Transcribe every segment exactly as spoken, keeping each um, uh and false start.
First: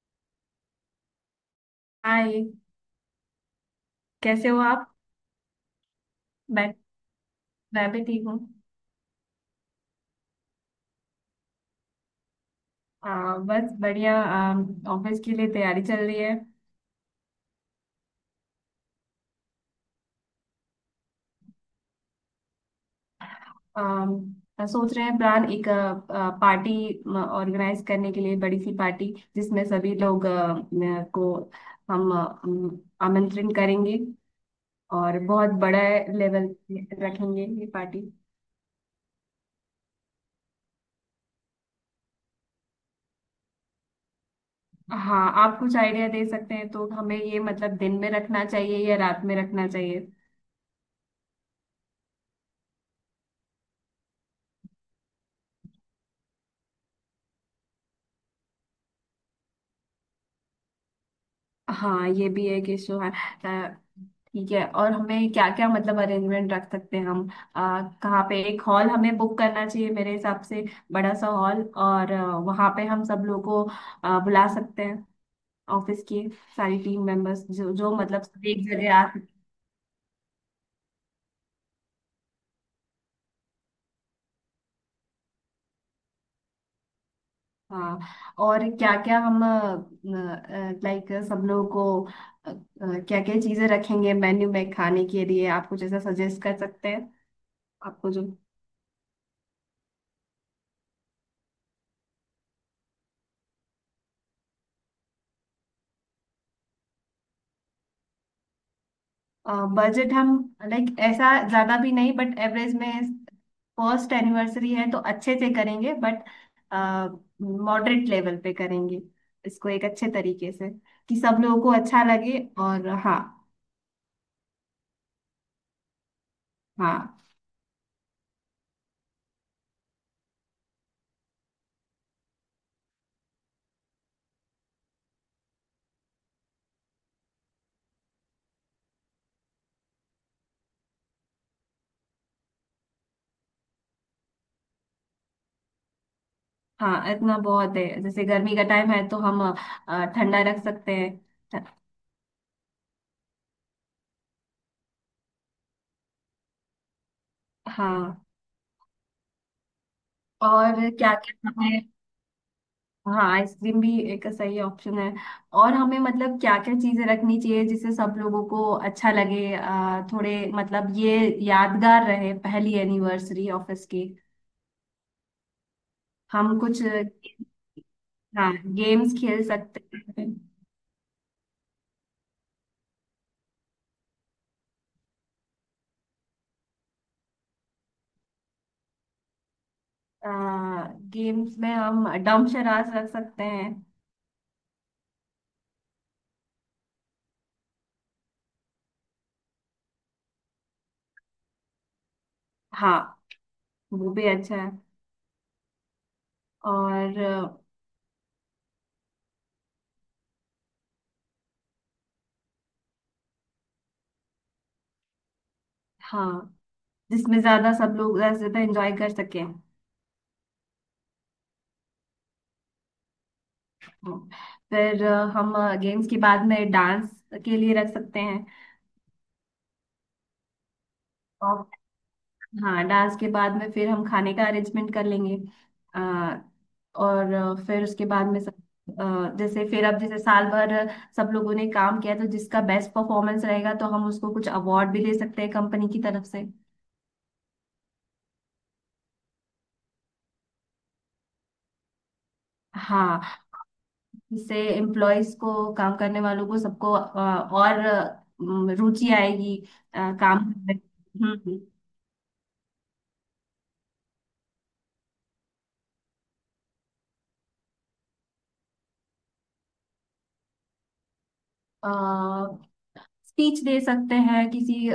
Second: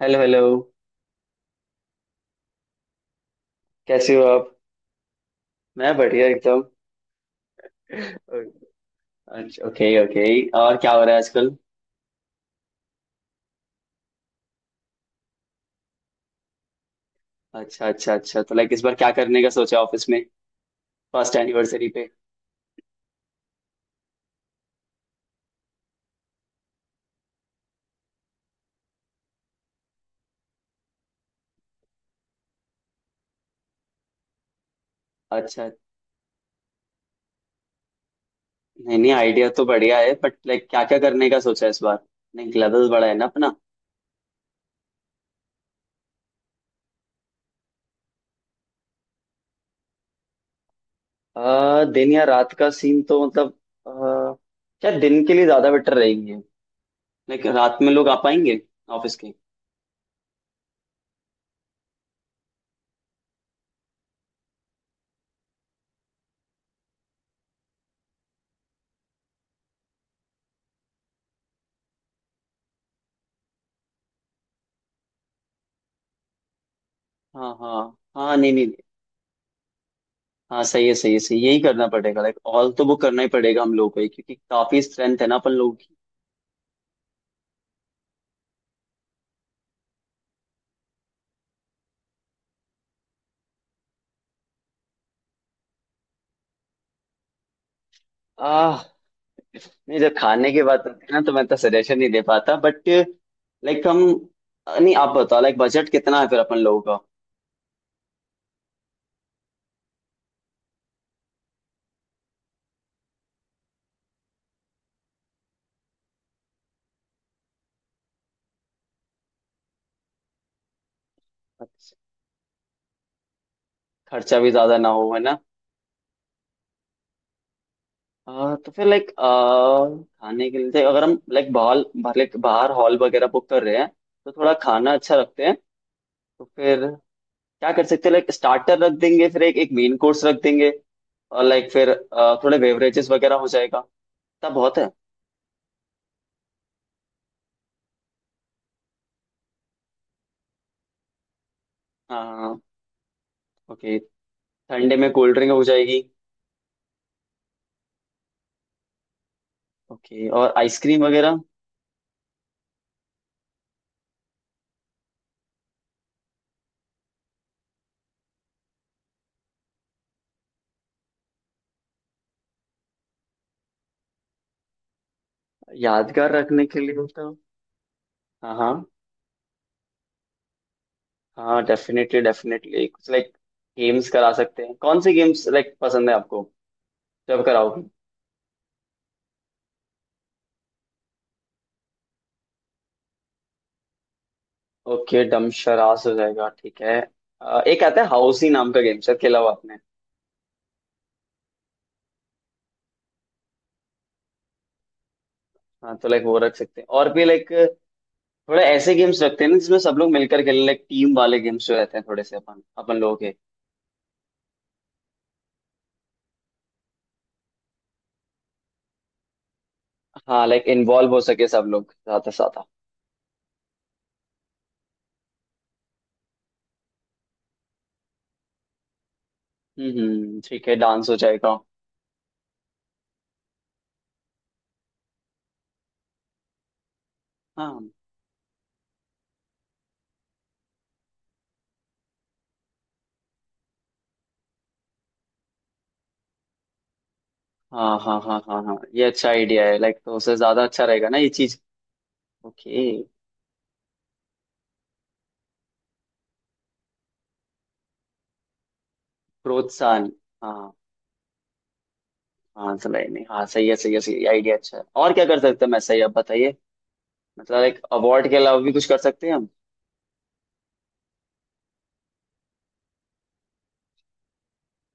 Hello hello. Hi. कैसे हो कैसे आप। हो आप। मैं बढ़िया एकदम। मैं मैं भी ठीक हूँ। अच्छा, ओके ओके। और क्या हो रहा है आजकल। आ, बस बढ़िया। ऑफिस के लिए तैयारी चल रही है। अच्छा, अच्छा, अच्छा, तो लाइक इस बार क्या करने का सोचा ऑफिस में फर्स्ट एनिवर्सरी पे। आ, सोच रहे हैं प्लान एक पार्टी ऑर्गेनाइज करने के लिए, बड़ी सी पार्टी जिसमें सभी लोग आ, न- को हम आ, अम, आमंत्रण करेंगे और बहुत अच्छा। बड़ा लेवल रखेंगे ये पार्टी। नहीं, नहीं, आइडिया तो बढ़िया है बट लाइक क्या क्या करने का सोचा है इस बार। नहीं, लेवल बड़ा है ना अपना। हाँ, आप कुछ आइडिया दे सकते हैं तो हमें ये मतलब दिन में रखना चाहिए या रात में रखना चाहिए। आ, दिन या रात का सीन तो मतलब आ, क्या दिन के लिए ज्यादा बेटर रहेगी। लाइक रात में लोग आ पाएंगे ऑफिस के। हाँ ये भी है कि शो है। अ, ठीक है, और हमें क्या क्या मतलब अरेंजमेंट रख सकते हैं हम। आ, कहाँ पे एक हॉल हमें बुक करना चाहिए मेरे हिसाब से। बड़ा सा हॉल, और अ, वहाँ पे हम सब लोग को अ, बुला सकते हैं, ऑफिस की सारी टीम मेंबर्स हाँ, जो हाँ। जो मतलब हाँ, सब नहीं, एक नहीं। जगह आ सकते। हाँ, सही है, सही है, सही है। यही करना पड़ेगा लाइक ऑल तो बुक करना ही पड़ेगा हम लोगों को ही, क्योंकि काफी स्ट्रेंथ है ना अपन लोगों की। हाँ, और क्या क्या हम, लाइक सब लोगों को क्या क्या चीजें रखेंगे मेन्यू में खाने के लिए, आप कुछ ऐसा सजेस्ट कर सकते हैं आपको जो। आह। नहीं, जब खाने की बात होती है ना तो मैं तो सजेशन नहीं दे पाता बट लाइक हम। नहीं, आप बताओ लाइक बजट कितना है फिर अपन लोगों का। बजट हम लाइक ऐसा ज्यादा भी नहीं बट एवरेज में। फर्स्ट एनिवर्सरी है तो अच्छे से करेंगे बट मॉडरेट लेवल पे करेंगे इसको, एक अच्छे तरीके से कि सब लोगों को अच्छा, अच्छा लगे, और हाँ। खर्चा भी ज्यादा ना हो है ना। हाँ। आह, तो फिर लाइक खाने के लिए अगर हम लाइक हॉल लाइक बाहर हॉल वगैरह बुक कर रहे हैं तो थोड़ा खाना अच्छा रखते हैं। तो फिर क्या कर सकते हैं लाइक स्टार्टर रख देंगे फिर एक एक मेन कोर्स रख देंगे और लाइक फिर अ, थोड़े बेवरेजेस वगैरह हो जाएगा। तब बहुत है। हाँ, इतना बहुत है, जैसे गर्मी का टाइम है तो हम अ, ठंडा रख सकते हैं। हाँ। ओके। ठंडे में कोल्ड ड्रिंक हो जाएगी। हाँ, ओके और और आइसक्रीम क्या वगैरह। क्या। हाँ, आइसक्रीम भी एक सही ऑप्शन है। और हमें मतलब क्या क्या चीजें रखनी चाहिए जिससे सब लोगों को अच्छा लगे, अ, थोड़े मतलब ये यादगार रहे पहली एनिवर्सरी ऑफिस की। यादगार हम रखने के कुछ लिए तो। हाँ, हाँ, हाँ। गेम्स खेल सकते हैं। हाँ, डेफिनेटली डेफिनेटली कुछ लाइक गेम्स करा सकते हैं कौन से गेम्स लाइक पसंद है आपको जब कराओगे। गेम्स में हम डम शराज रख सकते हैं। ओके, डम शरास हो जाएगा, ठीक है। अ, एक आता है हाउसी नाम का गेम शायद खेला हुआ आपने। हाँ, वो भी अच्छा है। हाँ तो लाइक वो रख सकते हैं और और भी लाइक अ, थोड़े ऐसे गेम्स रखते हैं ना जिसमें सब लोग मिलकर खेलें लाइक टीम वाले गेम्स जो रहते हैं थोड़े से अपन अपन लोग। हाँ, जिसमें ज्यादा सब लोग ज्यादा से ज्यादा एंजॉय कर सकें। हाँ लाइक इन्वॉल्व हो सके सब लोग ज्यादा से ज्यादा। हम्म, फिर अ, हम गेम्स के बाद में डांस के लिए रख सकते हैं। हम्म, ठीक है, डांस हो जाएगा। और हाँ, डांस के बाद में फिर हम खाने का अरेंजमेंट कर लेंगे। आ, और अ, हाँ, फिर उसके बाद में सब अ, जैसे फिर अब जैसे साल भर सब लोगों ने काम किया तो जिसका बेस्ट परफॉर्मेंस रहेगा तो हम उसको कुछ अवार्ड भी दे सकते हैं कंपनी की तरफ से। हाँ, हाँ, हाँ, हाँ, हाँ, ये अच्छा आइडिया है लाइक तो उससे ज्यादा अच्छा रहेगा ना ये चीज। ओके। हाँ, इससे एम्प्लॉयज को, काम करने वालों को, सबको अ, और अ, रुचि आएगी अ, प्रोत्साहन। काम हाँ। करने में। हाँ, सलाई नहीं, हाँ, सही है, सही है, सही है, आइडिया अच्छा है और क्या कर सकते हैं मैं सही आप बताइए। मतलब लाइक अवार्ड के अलावा भी कुछ कर सकते हैं हम। हम्म स्पीच दे सकते हैं किसी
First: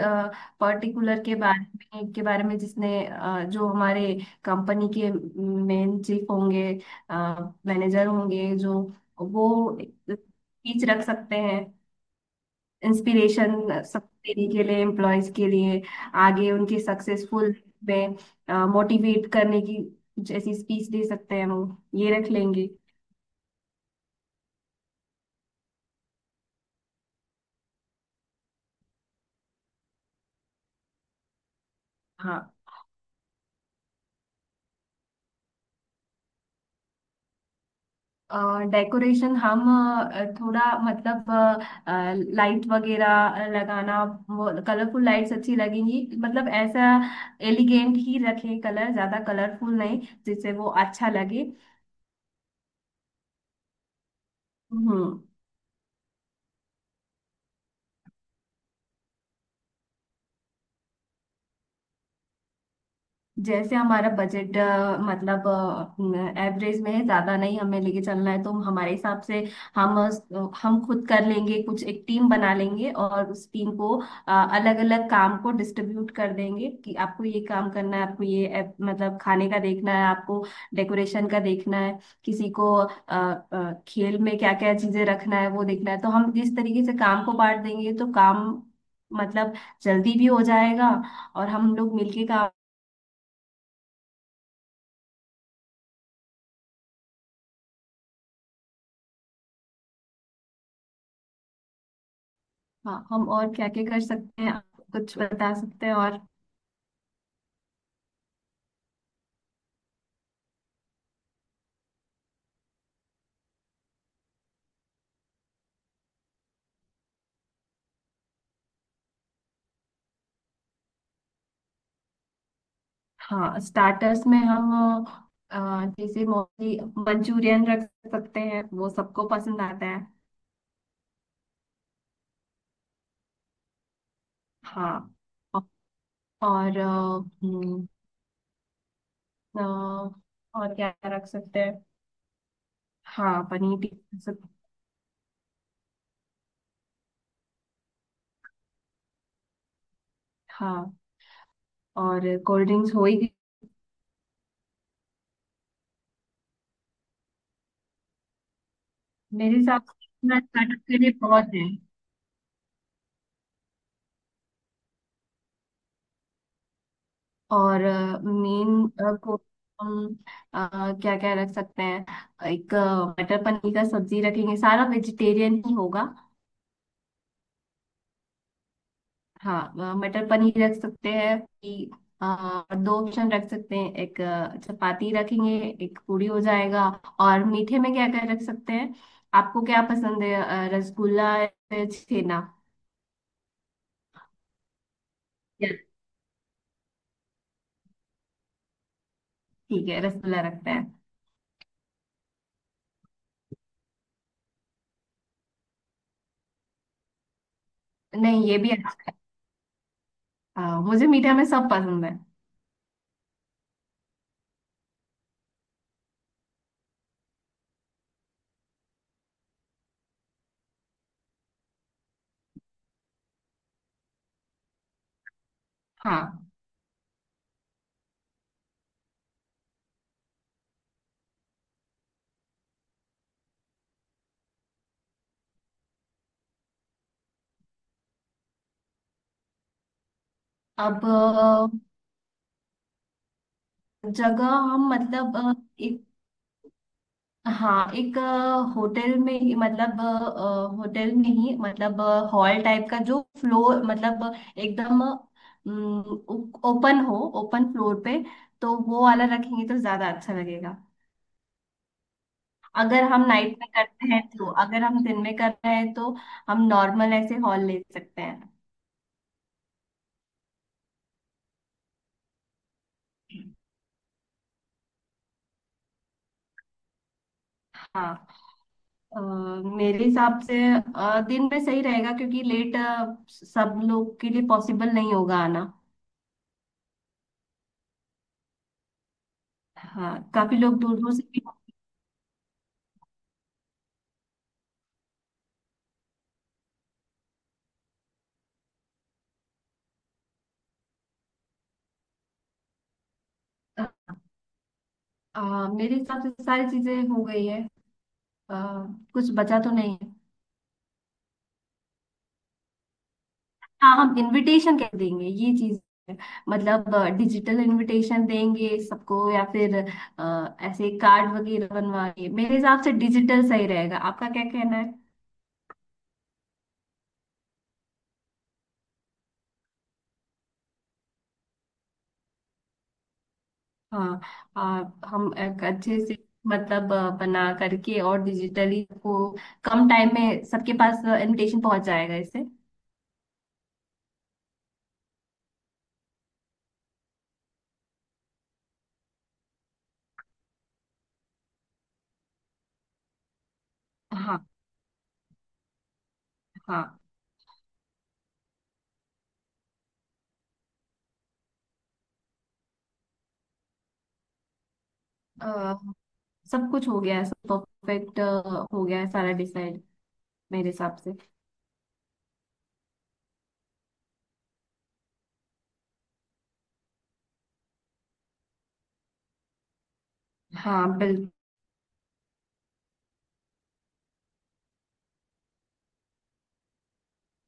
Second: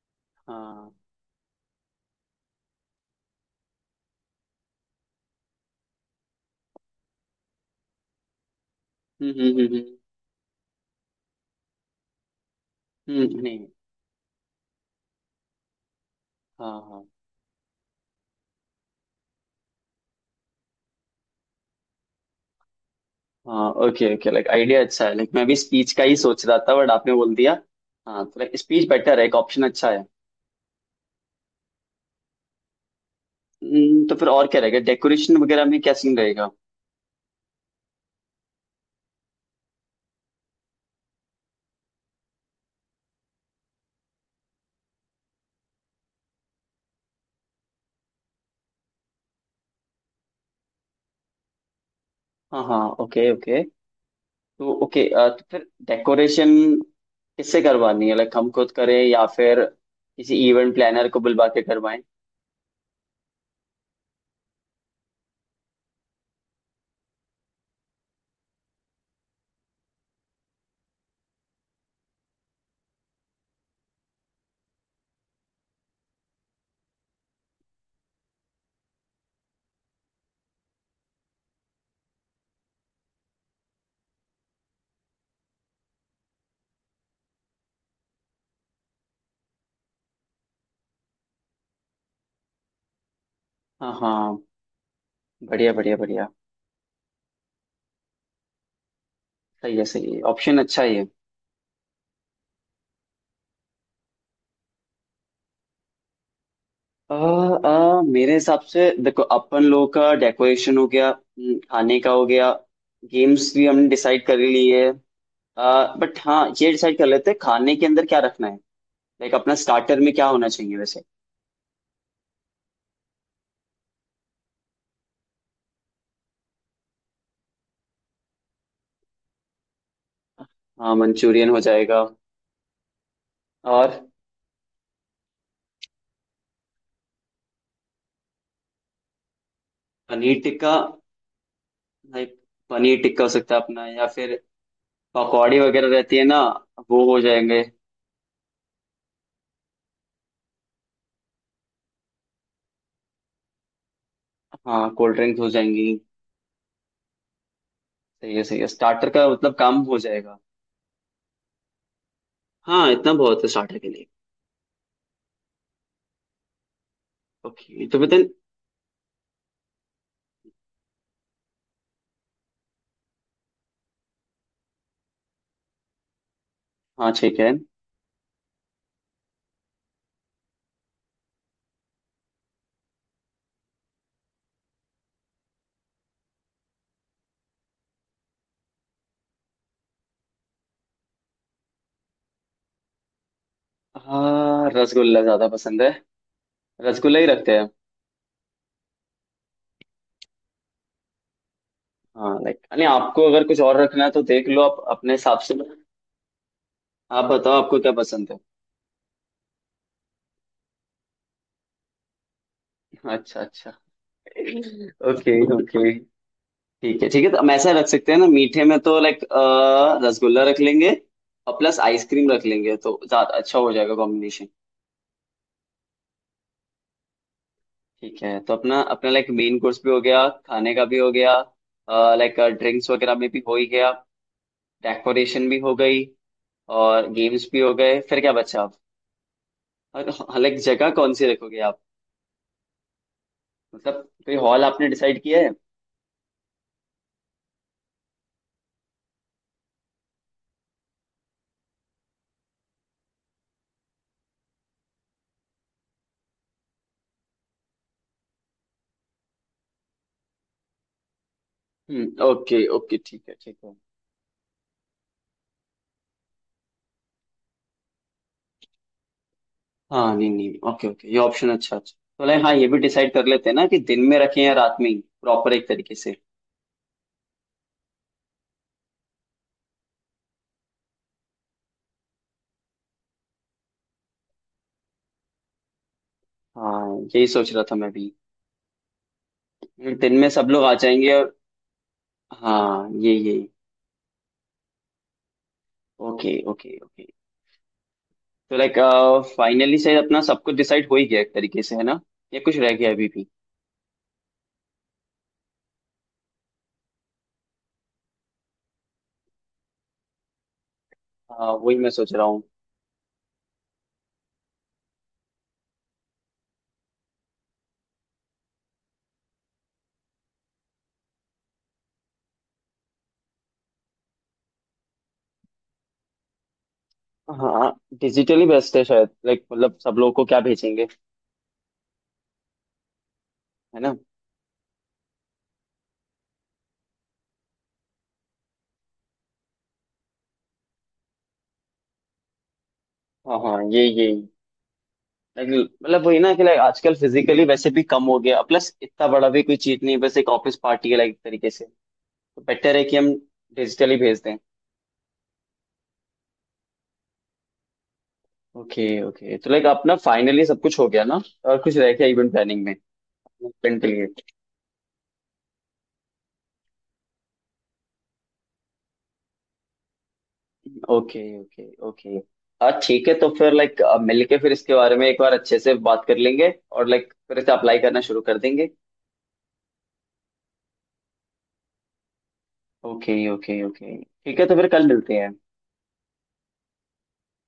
हाँ। पर्टिकुलर के बारे में के बारे में जिसने अ, जो हमारे कंपनी के मेन चीफ होंगे, मैनेजर होंगे, जो हम्म, वो हम्म, हम्म। स्पीच रख सकते हैं, हम्म, हम्म, नहीं। इंस्पिरेशन सब देने के लिए एम्प्लॉयज के लिए, आगे हाँ, उनके हाँ। सक्सेसफुल में मोटिवेट करने की जैसी स्पीच दे सकते हैं वो, ये रख लेंगे। हाँ, ओके, ओके, लाइक आइडिया अच्छा है लाइक मैं भी स्पीच का ही सोच रहा था बट आपने बोल दिया। हाँ तो लाइक स्पीच बेटर है, एक ऑप्शन अच्छा है। हाँ। हम्म, तो फिर और क्या रहेगा डेकोरेशन वगैरह में क्या सीन रहेगा। डेकोरेशन हम अ, थोड़ा मतलब लाइट वगैरह लगाना, वो कलरफुल लाइट्स अच्छी लगेंगी, मतलब ऐसा एलिगेंट ही रखें, कलर ज्यादा कलरफुल नहीं जिससे वो अच्छा लगे। हाँ, हाँ, ओके, ओके। तो ओके, हम्म। अ, तो फिर डेकोरेशन किससे करवानी है लाइक हम खुद करें या फिर किसी इवेंट प्लानर को बुलवा के करवाएं। जैसे हमारा बजट मतलब एवरेज में है, ज्यादा नहीं हमें लेके चलना है, तो हमारे हिसाब से हम अ, हम खुद कर लेंगे, कुछ एक टीम बना लेंगे और उस टीम को अलग अलग काम को डिस्ट्रीब्यूट कर देंगे कि आपको ये काम करना है, आपको ये अ, मतलब खाने का देखना है, आपको डेकोरेशन का देखना है, किसी को अ, अ, खेल में क्या क्या चीजें रखना है वो देखना है, तो हम जिस तरीके से काम को बांट देंगे तो काम मतलब जल्दी भी हो जाएगा और हम लोग मिलके काम। हाँ, हाँ, बढ़िया बढ़िया बढ़िया। सही है, सही है, ऑप्शन अच्छा ही है। हाँ, हम और क्या क्या कर सकते हैं, आप कुछ बता सकते हैं और। अ, अ, मेरे हिसाब से देखो अपन लोगों का डेकोरेशन हो गया, हम्म, खाने का हो गया। गेम्स भी हमने डिसाइड कर ली है। बट हाँ, ये डिसाइड कर लेते हैं खाने के अंदर क्या रखना है। लाइक अपना स्टार्टर में क्या होना चाहिए वैसे। हाँ, स्टार्टर्स में हम अ, जैसे मोस्टली मंचूरियन रख सकते हैं, वो सबको पसंद आता है। हाँ, मंचूरियन हो जाएगा। और हाँ। औ- और अ, हम्म, अ, पनीर टिक्का और क्या रख सकते हैं। भाई। पनीर टिक्का हो हाँ, सकता है पनीर अपना या टिक्का रख फिर सकते। पकौड़ी वगैरह रहती है ना, वो हो जाएंगे। हाँ, और कोल्ड ड्रिंक्स हो ही गई। हाँ, कोल्ड ड्रिंक्स हो जाएंगी। सही है, सही है, स्टार्टर का मतलब मेरे काम हिसाब हो जाएगा। से स्टार्टर के लिए बहुत है। हाँ, इतना बहुत है स्टार्टर के लिए। और ओके, तो बताइए। मेन को हम क्या क्या रख सकते हैं, एक अ, मटर पनीर का सब्जी रखेंगे, सारा वेजिटेरियन ही होगा। हाँ, ठीक है। हाँ, अ, मटर पनीर रख सकते हैं कि, अ, और दो ऑप्शन रख सकते हैं, एक अ, चपाती रखेंगे, एक पूरी हो जाएगा। और मीठे में क्या क्या रख सकते हैं, आपको क्या पसंद है, अ, रसगुल्ला या छेना। हाँ, रसगुल्ला ज्यादा या- पसंद है। रसगुल्ला ही रखते हैं। ठीक है, रसगुल्ला रखते हैं। हाँ लाइक नहीं, आपको अगर कुछ और रखना है तो देख लो आप अपने हिसाब से। आप बताओ आपको क्या पसंद है। नहीं, ये भी अच्छा, अ, मुझे मीठे में सब पसंद है। अच्छा, अच्छा। Okay, okay. ठीक है, ठीक है, तो हम ऐसा रख सकते हैं ना मीठे में तो लाइक रसगुल्ला रख लेंगे। और प्लस आइसक्रीम रख लेंगे तो ज्यादा अच्छा हो जाएगा कॉम्बिनेशन। हाँ। ठीक है, तो अपना अपना लाइक मेन कोर्स भी हो गया। खाने का भी हो गया। लाइक ड्रिंक्स वगैरह में भी हो ही गया। डेकोरेशन भी हो गई। और गेम्स भी हो गए, फिर क्या बचा आप। और लाइक जगह अब कौन सी रखोगे आप। मतलब कोई जगह हॉल आपने हम डिसाइड मतलब किया है। अ, एक, हाँ एक अ, होटल में ही मतलब अ, अ, होटल में ही मतलब अ, हॉल टाइप का जो फ्लोर, मतलब अ, एकदम अम, ओपन हो, ओपन फ्लोर पे तो वो वाला रखेंगे तो ज्यादा अच्छा लगेगा। हम्म, ओके, ओके, अगर ठीक हम है, ठीक नाइट में है। करते हैं तो, अगर हम दिन में कर रहे हैं तो हम नॉर्मल ऐसे हॉल ले सकते हैं। हाँ, नहीं, नहीं, ओके, ओके, ये ऑप्शन अच्छा, अच्छा, तो लाइक हाँ, ये भी डिसाइड कर लेते हैं ना कि दिन में रखें या रात में ही। प्रॉपर एक तरीके से। हाँ, अ, मेरे हिसाब से अ, दिन में सही रहेगा क्योंकि लेट सब लोग के लिए पॉसिबल नहीं होगा आना। हाँ, यही सोच रहा था मैं भी। हम्म, दिन हाँ, में सब काफी लोग आ लोग दूर जाएंगे दूर से और भी। हाँ, ये ये ओके, ओके, ओके। तो लाइक फाइनली शायद अपना सब कुछ डिसाइड हो ही गया एक तरीके से, है ना। या कुछ रह गया अभी भी। आ, मेरे हिसाब से तो सारी चीजें हो गई है, आ, कुछ बचा तो नहीं है। हाँ, वही मैं सोच रहा हूँ। हाँ, हम इनविटेशन कह देंगे ये चीज है। मतलब डिजिटल इनविटेशन देंगे सबको, या फिर आ, ऐसे कार्ड वगैरह बनवाएंगे, मेरे हिसाब से डिजिटल सही रहेगा, आपका क्या कहना है। हाँ, डिजिटली बेस्ट है शायद लाइक मतलब सब लोगों को क्या भेजेंगे, है ना। हाँ, आ, हम एक अच्छे से मतलब आ, बना करके और डिजिटली को कम टाइम में सबके पास इनविटेशन पहुंच जाएगा इससे। हाँ, हाँ, ये ये Like, मतलब वही ना कि लाइक आजकल फिजिकली वैसे भी कम हो गया, प्लस इतना बड़ा भी कोई चीज नहीं है, बस एक ऑफिस पार्टी है लाइक तरीके से। तो बेटर है कि हम डिजिटली भेज दें। हाँ। ओके, ओके, तो लाइक अपना फाइनली सब कुछ हो गया ना। और कुछ रह गया इवेंट प्लानिंग में, इवेंट के लिए। हाँ, सब कुछ हो गया है, सब परफेक्ट हो गया है, सारा डिसाइड मेरे हिसाब से। Okay, okay, okay. हाँ, ठीक है, तो फिर लाइक मिलके फिर इसके बारे में एक बार अच्छे से बात कर लेंगे और लाइक फिर इसे अप्लाई करना शुरू कर देंगे। हाँ, बिल्कुल। ओके, ओके, ओके, ठीक है, तो फिर कल मिलते हैं।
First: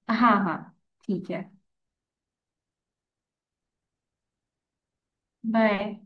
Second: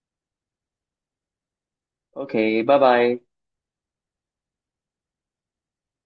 हाँ हाँ, ठीक है, ओके। Bye bye. बाय।